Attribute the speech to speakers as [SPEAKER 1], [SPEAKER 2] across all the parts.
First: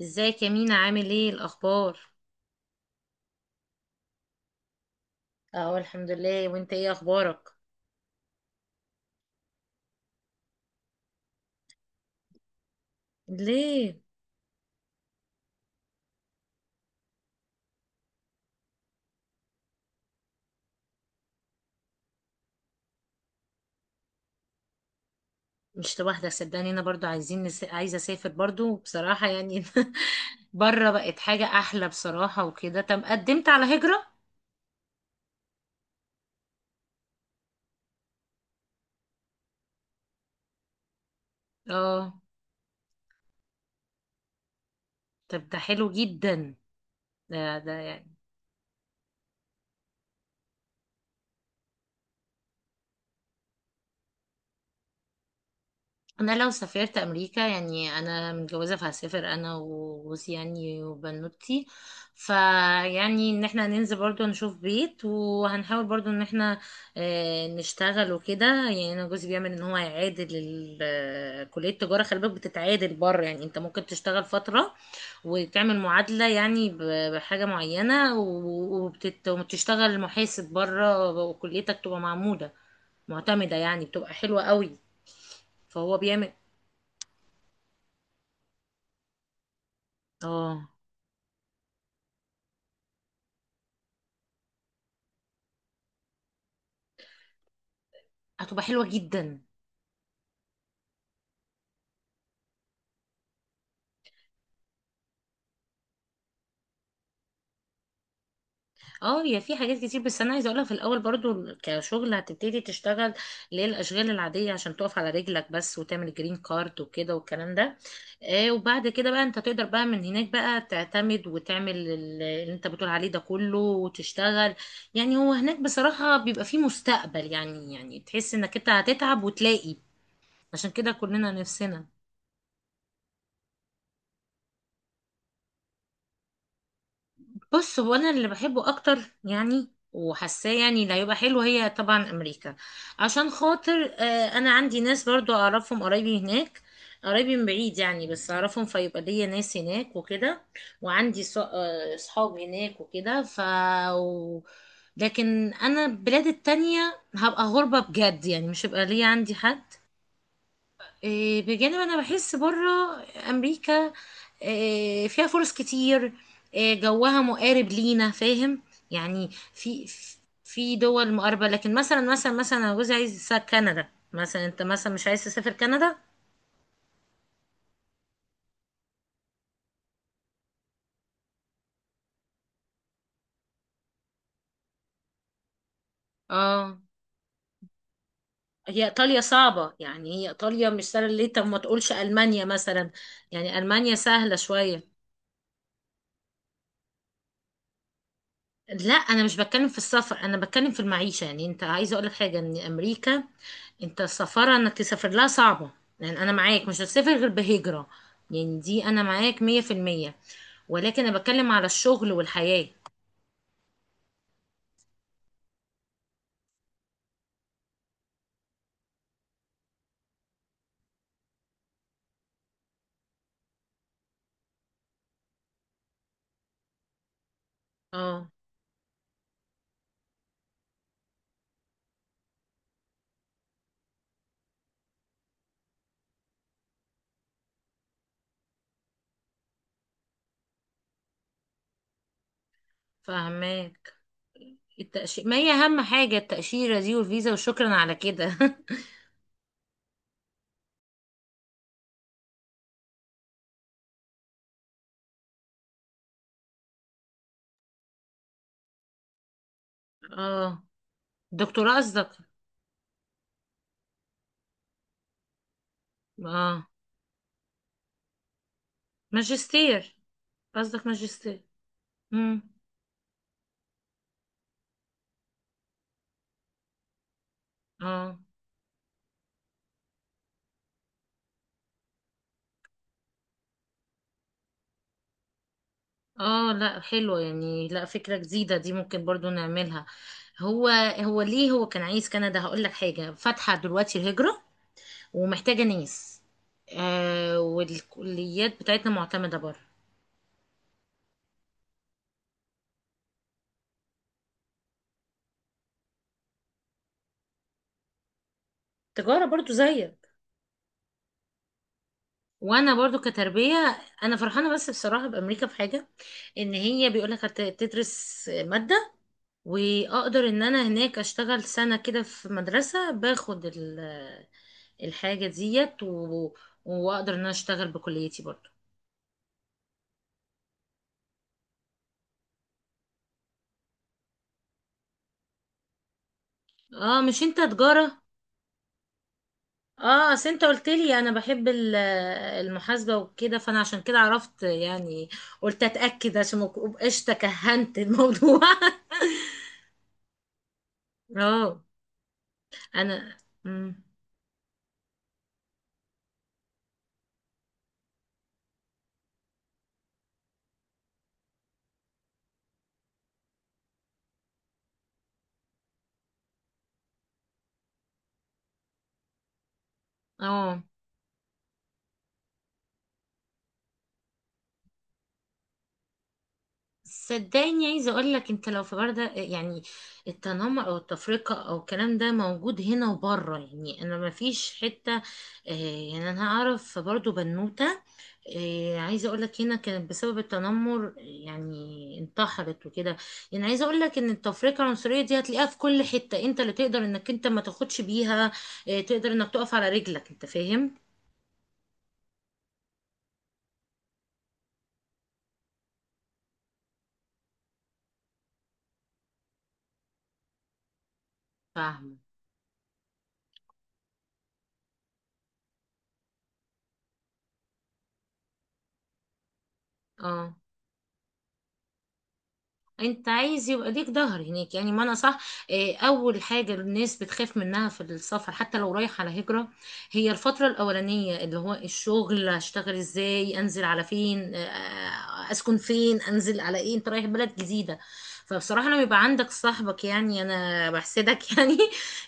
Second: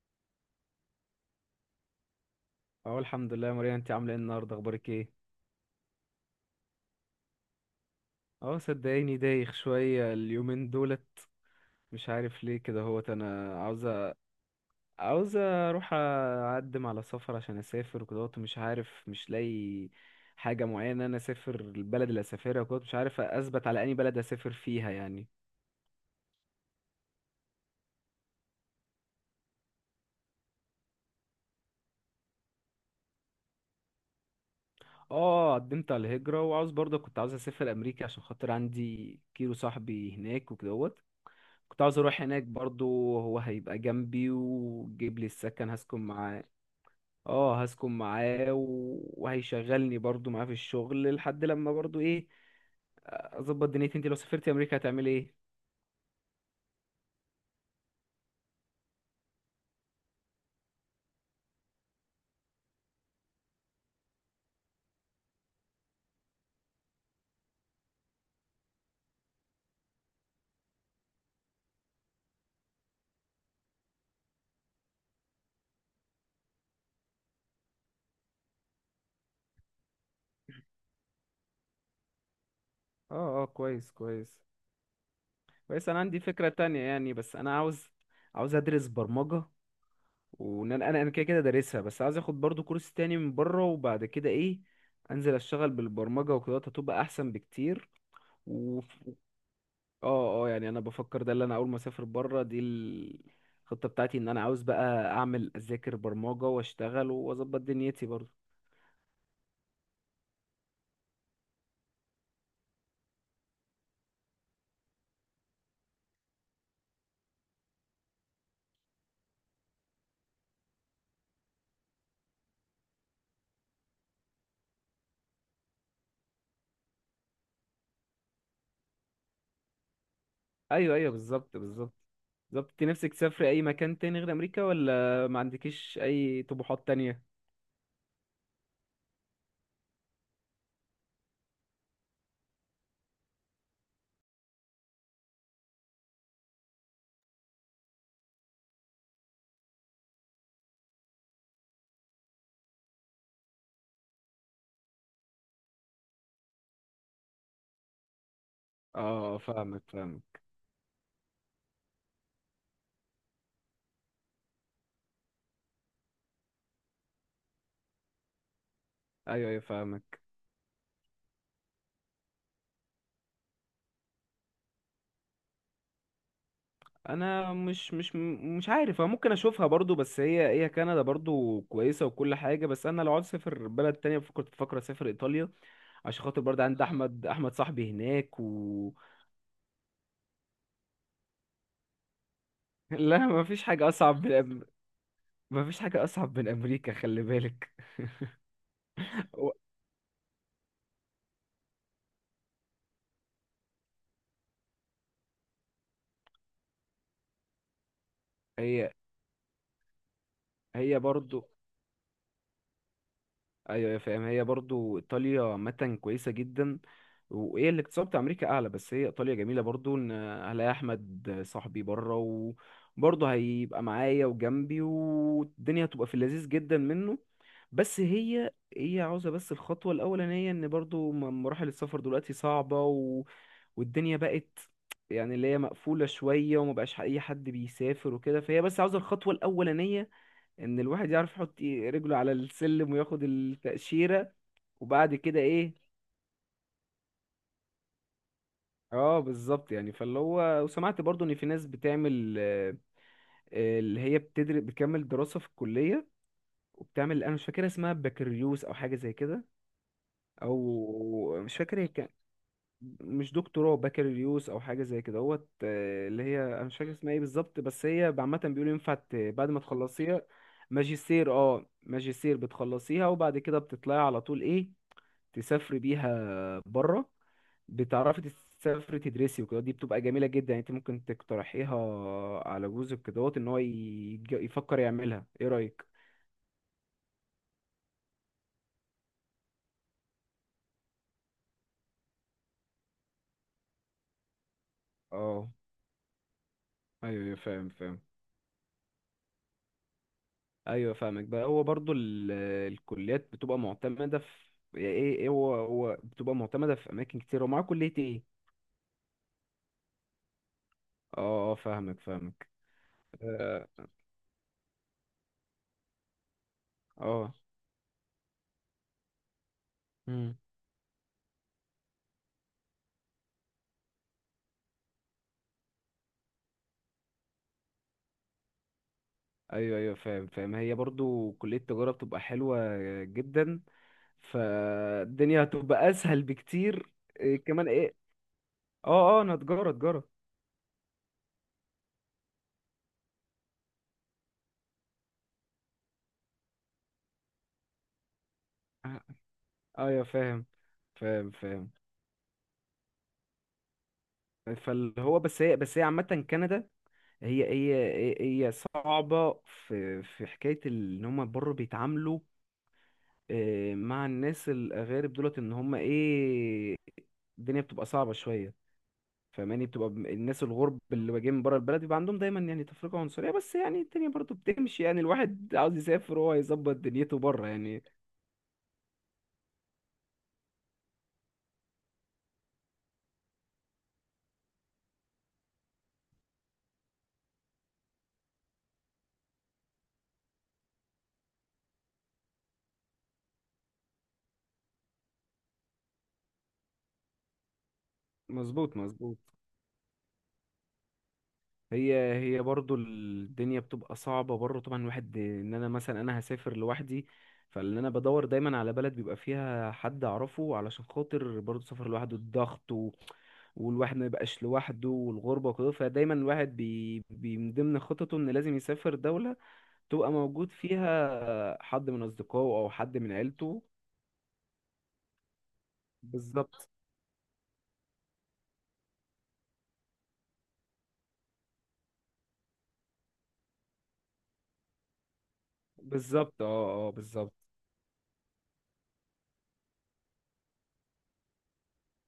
[SPEAKER 1] ازيك يا مينا؟ عامل ايه الاخبار؟
[SPEAKER 2] اه، الحمد لله يا ماريا. انت عامله ايه النهارده؟ اخبارك ايه؟
[SPEAKER 1] اهو الحمد لله. وانت ايه اخبارك؟
[SPEAKER 2] اه صدقيني دايخ شويه اليومين دولت. مش عارف ليه كده هوت انا
[SPEAKER 1] ليه؟
[SPEAKER 2] عاوزه اروح اقدم على سفر عشان اسافر وكده اهوت، مش عارف، مش لاقي حاجه معينه انا اسافر البلد اللي اسافرها وكده. مش عارف اثبت على اني بلد اسافر فيها يعني.
[SPEAKER 1] مش لوحدك صدقني، انا برضو عايزه اسافر برضو بصراحه يعني. بره بقت حاجه احلى بصراحه وكده. طب قدمت على هجره؟
[SPEAKER 2] اه قدمت على الهجره وعاوز برضه، كنت عاوز اسافر امريكا عشان خاطر عندي كيلو صاحبي هناك وكدهوت. كنت عاوز
[SPEAKER 1] اه،
[SPEAKER 2] اروح هناك برضه. هو هيبقى جنبي وجيب لي
[SPEAKER 1] طب ده
[SPEAKER 2] السكن،
[SPEAKER 1] حلو
[SPEAKER 2] هسكن معاه.
[SPEAKER 1] جدا. ده
[SPEAKER 2] اه هسكن
[SPEAKER 1] ده
[SPEAKER 2] معاه وهيشغلني برضو معاه في الشغل لحد لما برضو ايه، اظبط دنيتي. انت لو سافرتي امريكا هتعملي ايه؟
[SPEAKER 1] انا لو سافرت امريكا، يعني انا متجوزه فهسافر انا وجوزي يعني وبنوتي، فيعني ان احنا هننزل برضو نشوف بيت، وهنحاول برضو ان احنا نشتغل وكده. يعني انا جوزي بيعمل ان هو يعادل كليه التجاره، خلي بالك بتتعادل بره، يعني انت ممكن تشتغل فتره وتعمل معادله يعني بحاجه معينه، وبتشتغل محاسب بره وكليتك تبقى معموله
[SPEAKER 2] اه اه
[SPEAKER 1] معتمده، يعني
[SPEAKER 2] كويس
[SPEAKER 1] بتبقى حلوه
[SPEAKER 2] كويس.
[SPEAKER 1] قوي.
[SPEAKER 2] كويس،
[SPEAKER 1] فهو
[SPEAKER 2] انا عندي
[SPEAKER 1] بيعمل.
[SPEAKER 2] فكرة تانية يعني، بس انا عاوز. عاوز ادرس برمجة.
[SPEAKER 1] اه
[SPEAKER 2] وان انا كده كده دارسها، بس عاوز اخد برضو كورس تاني من بره وبعد كده ايه، انزل اشتغل بالبرمجة وكده هتبقى احسن بكتير.
[SPEAKER 1] هتبقى حلوة جدا.
[SPEAKER 2] اه اه، يعني انا بفكر ده اللي انا اول ما اسافر بره دي الخطه بتاعتي، ان انا عاوز بقى اعمل اذاكر برمجه واشتغل واظبط دنيتي برضه.
[SPEAKER 1] اه هي في حاجات كتير، بس انا عايزه اقولها في الاول. برضو كشغل هتبتدي تشتغل اللي هي الاشغال العاديه، عشان تقف على رجلك بس وتعمل جرين كارد وكده والكلام ده. آه وبعد كده بقى، انت تقدر بقى من هناك بقى تعتمد وتعمل اللي انت بتقول عليه ده كله وتشتغل. يعني هو هناك بصراحه بيبقى فيه مستقبل، يعني يعني تحس انك انت هتتعب وتلاقي. عشان كده
[SPEAKER 2] ايوه ايوه،
[SPEAKER 1] كلنا
[SPEAKER 2] بالظبط
[SPEAKER 1] نفسنا.
[SPEAKER 2] بالظبط. بالظبط، انت نفسك تسافري اي مكان تاني غير امريكا، ولا ما عندكيش اي طموحات تانية؟
[SPEAKER 1] بص، هو انا اللي بحبه اكتر يعني، وحاساه يعني اللي هيبقى حلو، هي طبعا امريكا. عشان خاطر انا عندي ناس برضو اعرفهم، قرايبي هناك. قرايبي من بعيد يعني، بس اعرفهم، فيبقى ليا ناس هناك وكده. وعندي صحاب هناك وكده. و- لكن انا البلاد التانية هبقى غربة بجد يعني، مش هيبقى ليا عندي
[SPEAKER 2] اه،
[SPEAKER 1] حد.
[SPEAKER 2] فاهمك فاهمك.
[SPEAKER 1] بجانب انا بحس بره امريكا فيها فرص كتير، جوها مقارب لينا، فاهم؟ يعني
[SPEAKER 2] ايوه ايوه
[SPEAKER 1] في
[SPEAKER 2] فاهمك.
[SPEAKER 1] في دول مقاربة. لكن مثلا مثلا انا جوزي عايز يسافر كندا، مثلا انت مثلا مش عايز تسافر كندا.
[SPEAKER 2] انا مش عارف. أنا ممكن اشوفها برضو، بس هي كندا برضو كويسه وكل حاجه، بس انا لو عاوز اسافر بلد تانية كنت بفكر اسافر ايطاليا عشان خاطر برضه
[SPEAKER 1] اه،
[SPEAKER 2] عندي احمد صاحبي هناك.
[SPEAKER 1] هي ايطاليا صعبة يعني، هي ايطاليا مش سهلة. ليه؟ طب ما تقولش المانيا مثلا؟
[SPEAKER 2] لا، ما
[SPEAKER 1] يعني
[SPEAKER 2] فيش حاجة
[SPEAKER 1] المانيا سهلة شوية.
[SPEAKER 2] ما فيش حاجة أصعب من أمريكا، خلي بالك.
[SPEAKER 1] لا، انا مش
[SPEAKER 2] و-
[SPEAKER 1] بتكلم في السفر، انا بتكلم في المعيشه. يعني انت عايزه اقول لك حاجه، ان امريكا انت السفاره انك تسافر لها صعبه، يعني انا معاك مش هتسافر غير بهجره، يعني دي
[SPEAKER 2] هي
[SPEAKER 1] انا معاك مية في المية.
[SPEAKER 2] هي
[SPEAKER 1] ولكن انا
[SPEAKER 2] برضو.
[SPEAKER 1] بتكلم على الشغل والحياه.
[SPEAKER 2] أيوة يا فاهم، هي برضو إيطاليا عامة كويسة جدا. وهي الاقتصاد بتاع أمريكا أعلى، بس هي إيطاليا جميلة برضو. إن هلاقي أحمد صاحبي بره وبرضه هيبقى معايا وجنبي، والدنيا هتبقى في اللذيذ جدا منه. بس
[SPEAKER 1] اه
[SPEAKER 2] هي عاوزة، بس الخطوة الأولانية إن برضو مراحل السفر دلوقتي صعبة، والدنيا بقت يعني اللي هي مقفولة شوية ومبقاش أي حد بيسافر وكده، فهي بس عاوزة الخطوة الأولانية إن الواحد يعرف يحط إيه رجله على السلم وياخد
[SPEAKER 1] فهماك.
[SPEAKER 2] التأشيرة. وبعد
[SPEAKER 1] التأشيرة ما
[SPEAKER 2] كده
[SPEAKER 1] هي
[SPEAKER 2] إيه؟
[SPEAKER 1] اهم حاجه، التأشيره دي والفيزا وشكرا على كده.
[SPEAKER 2] اه بالظبط يعني. فاللي هو وسمعت برضو ان في ناس بتعمل اللي هي بتدرس بتكمل دراسة في الكلية وبتعمل، انا مش فاكر اسمها بكالوريوس او حاجة زي كده،
[SPEAKER 1] اه.
[SPEAKER 2] او مش
[SPEAKER 1] دكتوراه
[SPEAKER 2] فاكر هي،
[SPEAKER 1] قصدك؟
[SPEAKER 2] مش دكتوراه، بكالوريوس او حاجه زي كده هوت. اللي هي انا
[SPEAKER 1] اه،
[SPEAKER 2] مش فاكر اسمها ايه بالظبط، بس هي عامه بيقولوا ينفع بعد ما
[SPEAKER 1] ماجستير.
[SPEAKER 2] تخلصيها.
[SPEAKER 1] قصدك
[SPEAKER 2] ماجستير.
[SPEAKER 1] ماجستير.
[SPEAKER 2] اه ماجستير
[SPEAKER 1] امم.
[SPEAKER 2] بتخلصيها، وبعد كده بتطلعي على طول ايه، تسافري بيها بره.
[SPEAKER 1] اه
[SPEAKER 2] بتعرفي تسافري تدرسي وكده، دي بتبقى جميله جدا يعني. انت ممكن تقترحيها على جوزك كدهوت ان هو يفكر يعملها. ايه رايك؟
[SPEAKER 1] اه، لا حلوة يعني، لا فكرة جديدة دي، ممكن برضو نعملها. هو هو ليه هو كان عايز كندا؟ هقول لك حاجة، فاتحة دلوقتي الهجرة
[SPEAKER 2] اه،
[SPEAKER 1] ومحتاجة ناس.
[SPEAKER 2] ايوه أيوة،
[SPEAKER 1] آه
[SPEAKER 2] فاهم فاهم.
[SPEAKER 1] والكليات بتاعتنا معتمدة بره.
[SPEAKER 2] ايوه فاهمك بقى. هو برضو الكليات بتبقى معتمده في يعني ايه ايه. هو بتبقى معتمده في اماكن كتير، ومعاه كليه ايه.
[SPEAKER 1] تجارة برضو زيك.
[SPEAKER 2] اه اه فاهمك فاهمك.
[SPEAKER 1] وانا برضو
[SPEAKER 2] اه.
[SPEAKER 1] كتربية انا فرحانة. بس بصراحة بامريكا في حاجة، ان هي بيقول لك
[SPEAKER 2] آه.
[SPEAKER 1] هتدرس مادة، واقدر
[SPEAKER 2] مم.
[SPEAKER 1] ان انا هناك اشتغل سنة كده في مدرسة، باخد الحاجة ديت و... واقدر ان انا اشتغل بكليتي برضو.
[SPEAKER 2] ايوه ايوه فاهم فاهم. هي برضو كليه التجاره بتبقى حلوه جدا، فالدنيا هتبقى اسهل بكتير.
[SPEAKER 1] اه، مش انت
[SPEAKER 2] إيه كمان ايه؟
[SPEAKER 1] تجارة؟
[SPEAKER 2] اه اه انا تجاره تجاره.
[SPEAKER 1] اه، اصل انت قلت لي انا بحب المحاسبة وكده، فانا عشان كده عرفت يعني. قلت اتأكد عشان ما ابقاش تكهنت الموضوع.
[SPEAKER 2] آه، ايوه فاهم فاهم
[SPEAKER 1] اه.
[SPEAKER 2] فاهم.
[SPEAKER 1] انا مم.
[SPEAKER 2] فاللي هو بس هي، بس هي عامه كندا، هي هي هي صعبة. في حكاية ان هما برضه بيتعاملوا مع الناس الأغارب دولت ان هما ايه، الدنيا بتبقى صعبة شوية. فاهماني، بتبقى الناس
[SPEAKER 1] اه
[SPEAKER 2] الغرب اللي جايين من بره البلد بيبقى عندهم دايما يعني تفرقة عنصرية، بس يعني الدنيا برضه بتمشي يعني، الواحد عاوز يسافر وهو يظبط دنيته بره
[SPEAKER 1] صدقني،
[SPEAKER 2] يعني.
[SPEAKER 1] عايزه اقول لك انت لو في برده يعني التنمر او التفرقه او الكلام ده، موجود هنا وبره يعني. انا ما فيش حته آه، يعني انا اعرف برضو بنوته، عايزه اقول لك هنا، كانت بسبب التنمر يعني انتحرت وكده. يعني عايزه اقول لك ان التفرقه العنصريه دي هتلاقيها في كل حته. انت اللي تقدر انك انت ما تاخدش بيها،
[SPEAKER 2] مظبوط
[SPEAKER 1] تقدر
[SPEAKER 2] مظبوط.
[SPEAKER 1] انك تقف على رجلك، انت فاهم.
[SPEAKER 2] هي برضو الدنيا بتبقى صعبة برضو طبعا الواحد. ان انا مثلا انا هسافر لوحدي، فاللي انا بدور دايما على بلد بيبقى فيها حد اعرفه علشان خاطر برضو سفر
[SPEAKER 1] فاهمة.
[SPEAKER 2] لوحده، الضغط و... والواحد ما يبقاش لوحده، والغربة وكده، فدايما الواحد بي... بي من ضمن خططه ان لازم يسافر دولة تبقى
[SPEAKER 1] اه،
[SPEAKER 2] موجود فيها حد من اصدقائه او حد
[SPEAKER 1] انت
[SPEAKER 2] من
[SPEAKER 1] عايز
[SPEAKER 2] عيلته.
[SPEAKER 1] يبقى ليك ظهر هناك يعني، ما انا صح. اول حاجه
[SPEAKER 2] بالظبط
[SPEAKER 1] الناس بتخاف منها في السفر، حتى لو رايح على هجره، هي الفتره الاولانيه، اللي هو الشغل هشتغل ازاي، انزل على فين، اسكن فين، انزل
[SPEAKER 2] بالظبط اه
[SPEAKER 1] على ايه، انت
[SPEAKER 2] اه
[SPEAKER 1] رايح
[SPEAKER 2] بالظبط.
[SPEAKER 1] بلد جديده. فبصراحه لما يبقى عندك صاحبك، يعني انا بحسدك يعني،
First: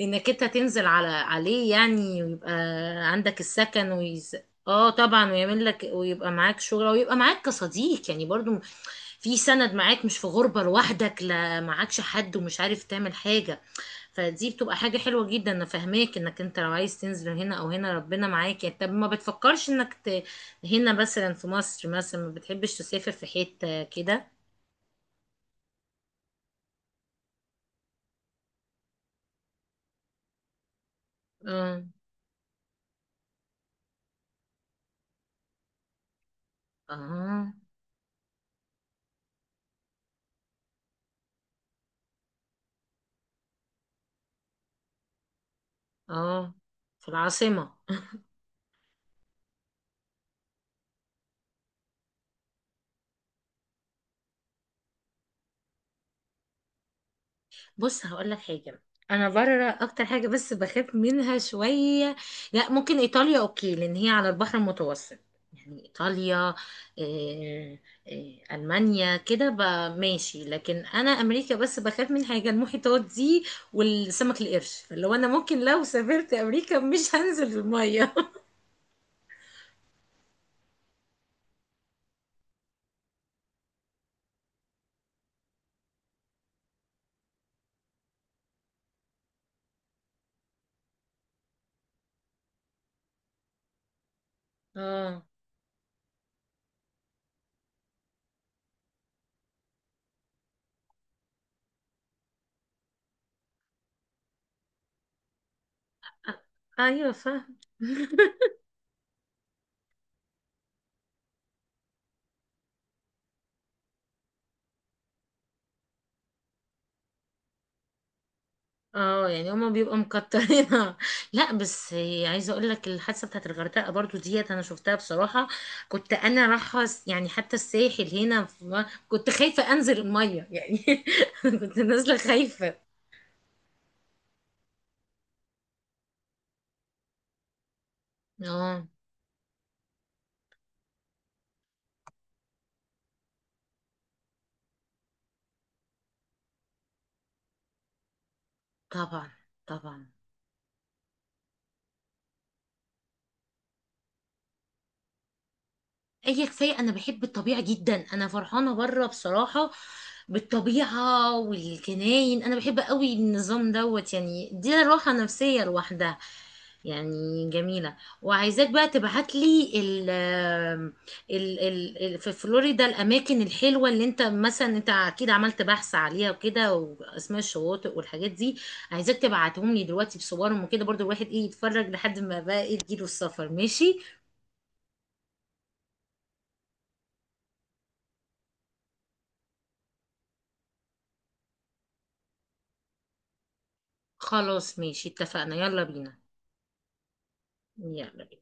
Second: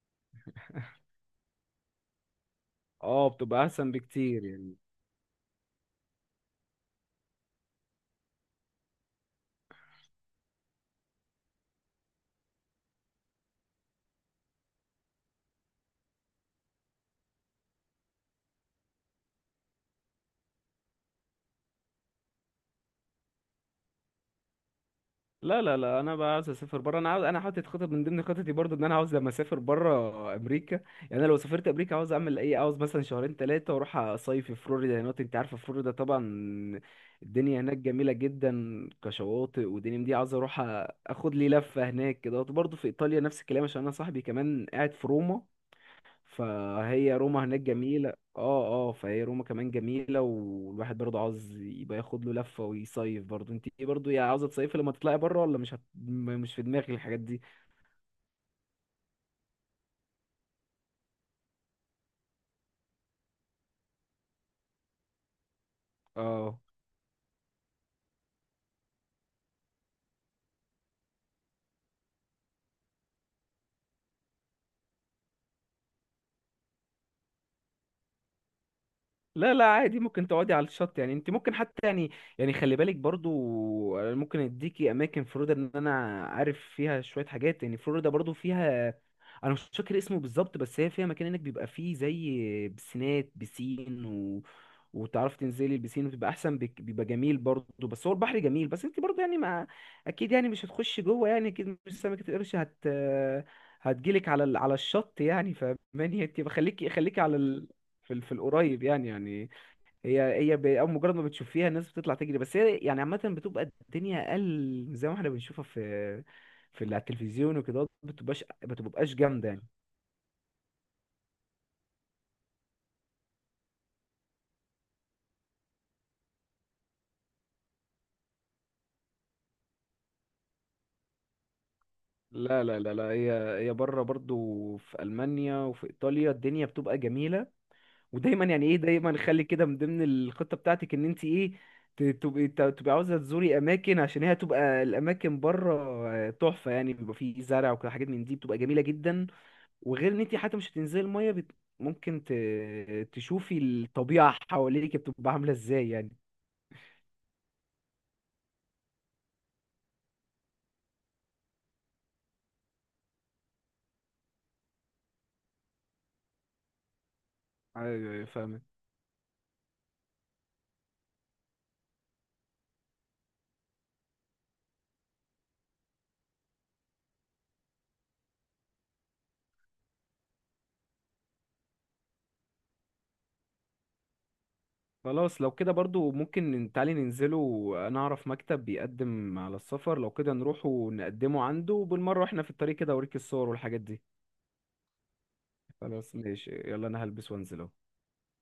[SPEAKER 1] انك انت تنزل على عليه يعني، ويبقى
[SPEAKER 2] اه
[SPEAKER 1] عندك
[SPEAKER 2] بتبقى احسن
[SPEAKER 1] السكن.
[SPEAKER 2] بكتير يعني.
[SPEAKER 1] اه طبعا، ويعمل لك ويبقى معاك شغل، ويبقى معاك كصديق يعني، برضو في سند معاك، مش في غربة لوحدك، لا معاكش حد ومش عارف تعمل حاجة. فدي بتبقى حاجة حلوة جدا. انا فاهماك، انك انت لو عايز تنزل هنا او هنا ربنا معاك يعني. طب ما بتفكرش انك ت... هنا مثلا في مصر مثلا، ما بتحبش تسافر في حتة كده؟
[SPEAKER 2] لا لا لا، انا بقى عاوز اسافر بره. انا عاوز، انا حاطط خطط من ضمن خططي برضو ان انا عاوز لما اسافر بره امريكا، يعني انا لو سافرت
[SPEAKER 1] اه
[SPEAKER 2] امريكا عاوز اعمل ايه؟ عاوز مثلا شهرين ثلاثه واروح اصيف في فلوريدا هناك. انت عارفه فلوريدا طبعا.
[SPEAKER 1] اه
[SPEAKER 2] الدنيا هناك جميله جدا كشواطئ ودنيا من دي. عاوز اروح اخد لي لفه هناك كده. برضو في ايطاليا نفس الكلام عشان انا صاحبي كمان قاعد في روما.
[SPEAKER 1] اه. في
[SPEAKER 2] فهي روما هناك
[SPEAKER 1] العاصمة.
[SPEAKER 2] جميلة. اه اه فهي روما كمان جميلة، والواحد برضه عاوز يبقى ياخد له لفة ويصيف برضه. انت ايه برضه يا، عاوزة تصيفي لما تطلعي بره، ولا مش هت... م- مش في دماغك الحاجات دي؟
[SPEAKER 1] بص هقول لك حاجه، انا بره اكتر حاجه بس بخاف منها شويه. لا ممكن ايطاليا اوكي، لان هي على البحر المتوسط، يعني ايطاليا.
[SPEAKER 2] اه،
[SPEAKER 1] إيه إيه، المانيا كده ماشي. لكن انا امريكا بس بخاف من حاجه، المحيطات دي والسمك القرش. فلو انا ممكن لو سافرت امريكا مش هنزل الميه.
[SPEAKER 2] لا لا عادي ممكن تقعدي على الشط يعني. انت ممكن حتى يعني، يعني خلي بالك برضه. أنا ممكن اديكي اماكن فلوريدا ان انا عارف فيها شوية حاجات. يعني فلوريدا برضه فيها، انا مش فاكر اسمه بالظبط، بس هي فيها مكان هناك بيبقى فيه زي بسينات بسين،
[SPEAKER 1] اه.
[SPEAKER 2] وتعرفي تنزلي البسين وتبقى احسن بيبقى جميل برضه. بس هو البحر جميل، بس انت برضه يعني ما، اكيد يعني مش هتخشي جوه يعني. اكيد مش سمكة القرش هتجيلك على على الشط يعني. فماني انت
[SPEAKER 1] أ-
[SPEAKER 2] بخليكي،
[SPEAKER 1] ايوه.
[SPEAKER 2] خليكي على في في القريب يعني يعني. هي هي أول مجرد ما بتشوفيها الناس بتطلع تجري، بس هي يعني عامة بتبقى الدنيا اقل زي ما احنا بنشوفها في في على التلفزيون وكده، بتبقاش
[SPEAKER 1] اه
[SPEAKER 2] جامدة
[SPEAKER 1] يعني
[SPEAKER 2] يعني.
[SPEAKER 1] هما بيبقوا مكترينها. لا بس عايزه اقول لك الحادثه بتاعت الغردقه برضو ديت، انا شفتها بصراحه. كنت انا يعني حتى الساحل هنا كنت خايفه انزل الميه يعني. كنت نازله
[SPEAKER 2] لا
[SPEAKER 1] خايفه.
[SPEAKER 2] لا لا لا. هي بره برضو في ألمانيا وفي إيطاليا الدنيا بتبقى جميلة. ودايما يعني ايه،
[SPEAKER 1] اه.
[SPEAKER 2] دايما خلي كده من ضمن الخطه بتاعتك ان انت ايه، تبقي عاوزه تزوري اماكن، عشان هي هتبقى الاماكن بره تحفه يعني، بيبقى فيه زرع وكده حاجات من دي بتبقى جميله جدا.
[SPEAKER 1] طبعا طبعا.
[SPEAKER 2] وغير ان انت حتى مش هتنزلي الميه ممكن تشوفي الطبيعه حواليك بتبقى عامله ازاي يعني.
[SPEAKER 1] اي، كفايه انا بحب الطبيعه جدا. انا فرحانه بره بصراحه، بالطبيعه والجناين. انا بحب قوي النظام دوت، يعني دي راحه نفسيه لوحدها، يعني جميلة.
[SPEAKER 2] ايوه أيوة، فاهمك.
[SPEAKER 1] وعايزاك بقى تبعت لي في فلوريدا الأماكن الحلوة، اللي أنت مثلا أنت أكيد عملت بحث عليها وكده، وأسماء الشواطئ والحاجات دي. عايزاك تبعتهم لي دلوقتي بصورهم وكده، برضو الواحد إيه، يتفرج لحد ما بقى إيه تجيله السفر، ماشي.
[SPEAKER 2] خلاص لو كده برضو ممكن تعالي ننزله. انا اعرف مكتب بيقدم على السفر، لو كده نروح ونقدمه عنده، وبالمره واحنا في الطريق كده اوريك الصور والحاجات دي.
[SPEAKER 1] خلاص ماشي، اتفقنا، يلا
[SPEAKER 2] خلاص
[SPEAKER 1] بينا.
[SPEAKER 2] ماشي، يلا انا هلبس وانزل اهو.
[SPEAKER 1] يلا بينا.